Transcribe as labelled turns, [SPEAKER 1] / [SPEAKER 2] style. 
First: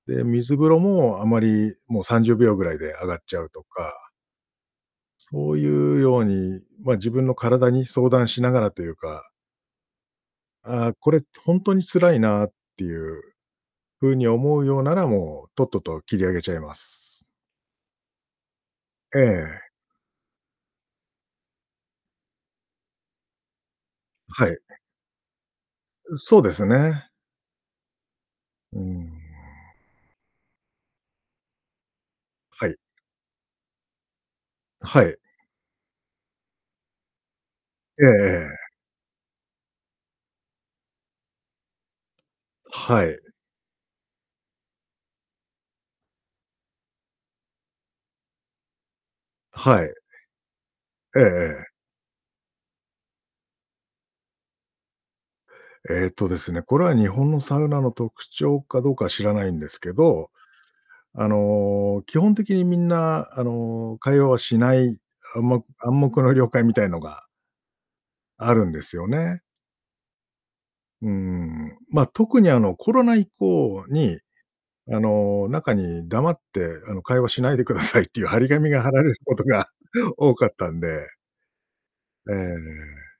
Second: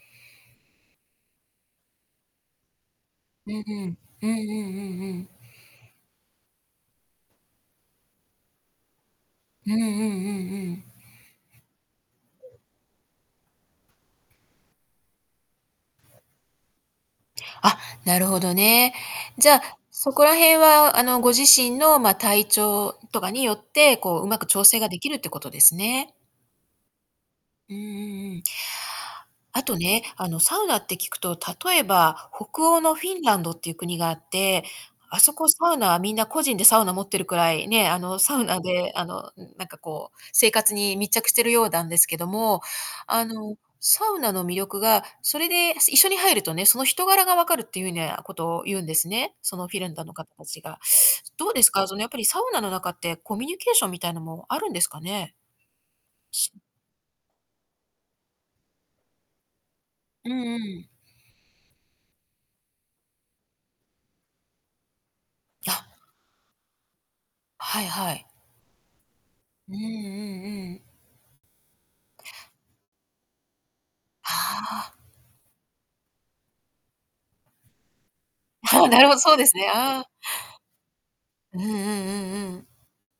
[SPEAKER 1] で、水風呂もあまり、もう30秒ぐらいで上がっちゃう
[SPEAKER 2] う
[SPEAKER 1] と
[SPEAKER 2] んう
[SPEAKER 1] か
[SPEAKER 2] ん。うんうんうんうん。
[SPEAKER 1] そういうように、まあ、自分の体に相談しながらというか
[SPEAKER 2] うんうんうんうん。
[SPEAKER 1] ああこれ、ほんとに辛いなっ
[SPEAKER 2] [unintelligible]
[SPEAKER 1] ていう風に思うようなら、もう、とっとと切り上げちゃいます。
[SPEAKER 2] あ、なるほどね。
[SPEAKER 1] え
[SPEAKER 2] じゃあ、
[SPEAKER 1] え。
[SPEAKER 2] そこらへんはあの、ご自身のま、体調とかによって、こう、うまく
[SPEAKER 1] はい。
[SPEAKER 2] 調整ができるってことですね。
[SPEAKER 1] そうですね。
[SPEAKER 2] うんうんうん。
[SPEAKER 1] うん。
[SPEAKER 2] あとね、あのサウナって聞くと、例えば北
[SPEAKER 1] はい。
[SPEAKER 2] 欧のフィンランドっていう国があって、
[SPEAKER 1] はい。
[SPEAKER 2] あそこサウナはみんな個人でサウナ持ってるくらい、ねえ、あ
[SPEAKER 1] ええ
[SPEAKER 2] のサウナ
[SPEAKER 1] ええ。
[SPEAKER 2] であの、なんかこう生活に密着してるようだんですけども、
[SPEAKER 1] はい。
[SPEAKER 2] あのサウナの魅力がそれで一緒に入るとね、その人柄が分かるっていうなことを言うんですね。その、フィ
[SPEAKER 1] は
[SPEAKER 2] レ
[SPEAKER 1] い。
[SPEAKER 2] ンダの方たちが。
[SPEAKER 1] ええ
[SPEAKER 2] どうです
[SPEAKER 1] ええ。
[SPEAKER 2] か？そのやっぱりサウナの中ってコミュニケーションみたいなのもあるんですかね？
[SPEAKER 1] ええとです
[SPEAKER 2] す
[SPEAKER 1] ね、これは日本のサウナの特徴かどうかは知らないんですけど、
[SPEAKER 2] うんうん。
[SPEAKER 1] あの、基本的にみんなあの、会話はしない、あも、暗
[SPEAKER 2] あ
[SPEAKER 1] 黙の了解みたいなのが
[SPEAKER 2] はいはい。
[SPEAKER 1] あるんですよね。
[SPEAKER 2] うんうんうん。
[SPEAKER 1] うーん、まあ特にあのコロナ以降に、
[SPEAKER 2] はあ。
[SPEAKER 1] あの、中に黙ってあの、会話しないでくださいっていう張り紙が
[SPEAKER 2] ああ、
[SPEAKER 1] 貼
[SPEAKER 2] な
[SPEAKER 1] ら
[SPEAKER 2] る
[SPEAKER 1] れ
[SPEAKER 2] ほ
[SPEAKER 1] る
[SPEAKER 2] ど、そ
[SPEAKER 1] こ
[SPEAKER 2] う
[SPEAKER 1] と
[SPEAKER 2] です
[SPEAKER 1] が
[SPEAKER 2] ね、ああ。
[SPEAKER 1] 多かったんで。
[SPEAKER 2] うんうんう
[SPEAKER 1] え
[SPEAKER 2] んうん。
[SPEAKER 1] え。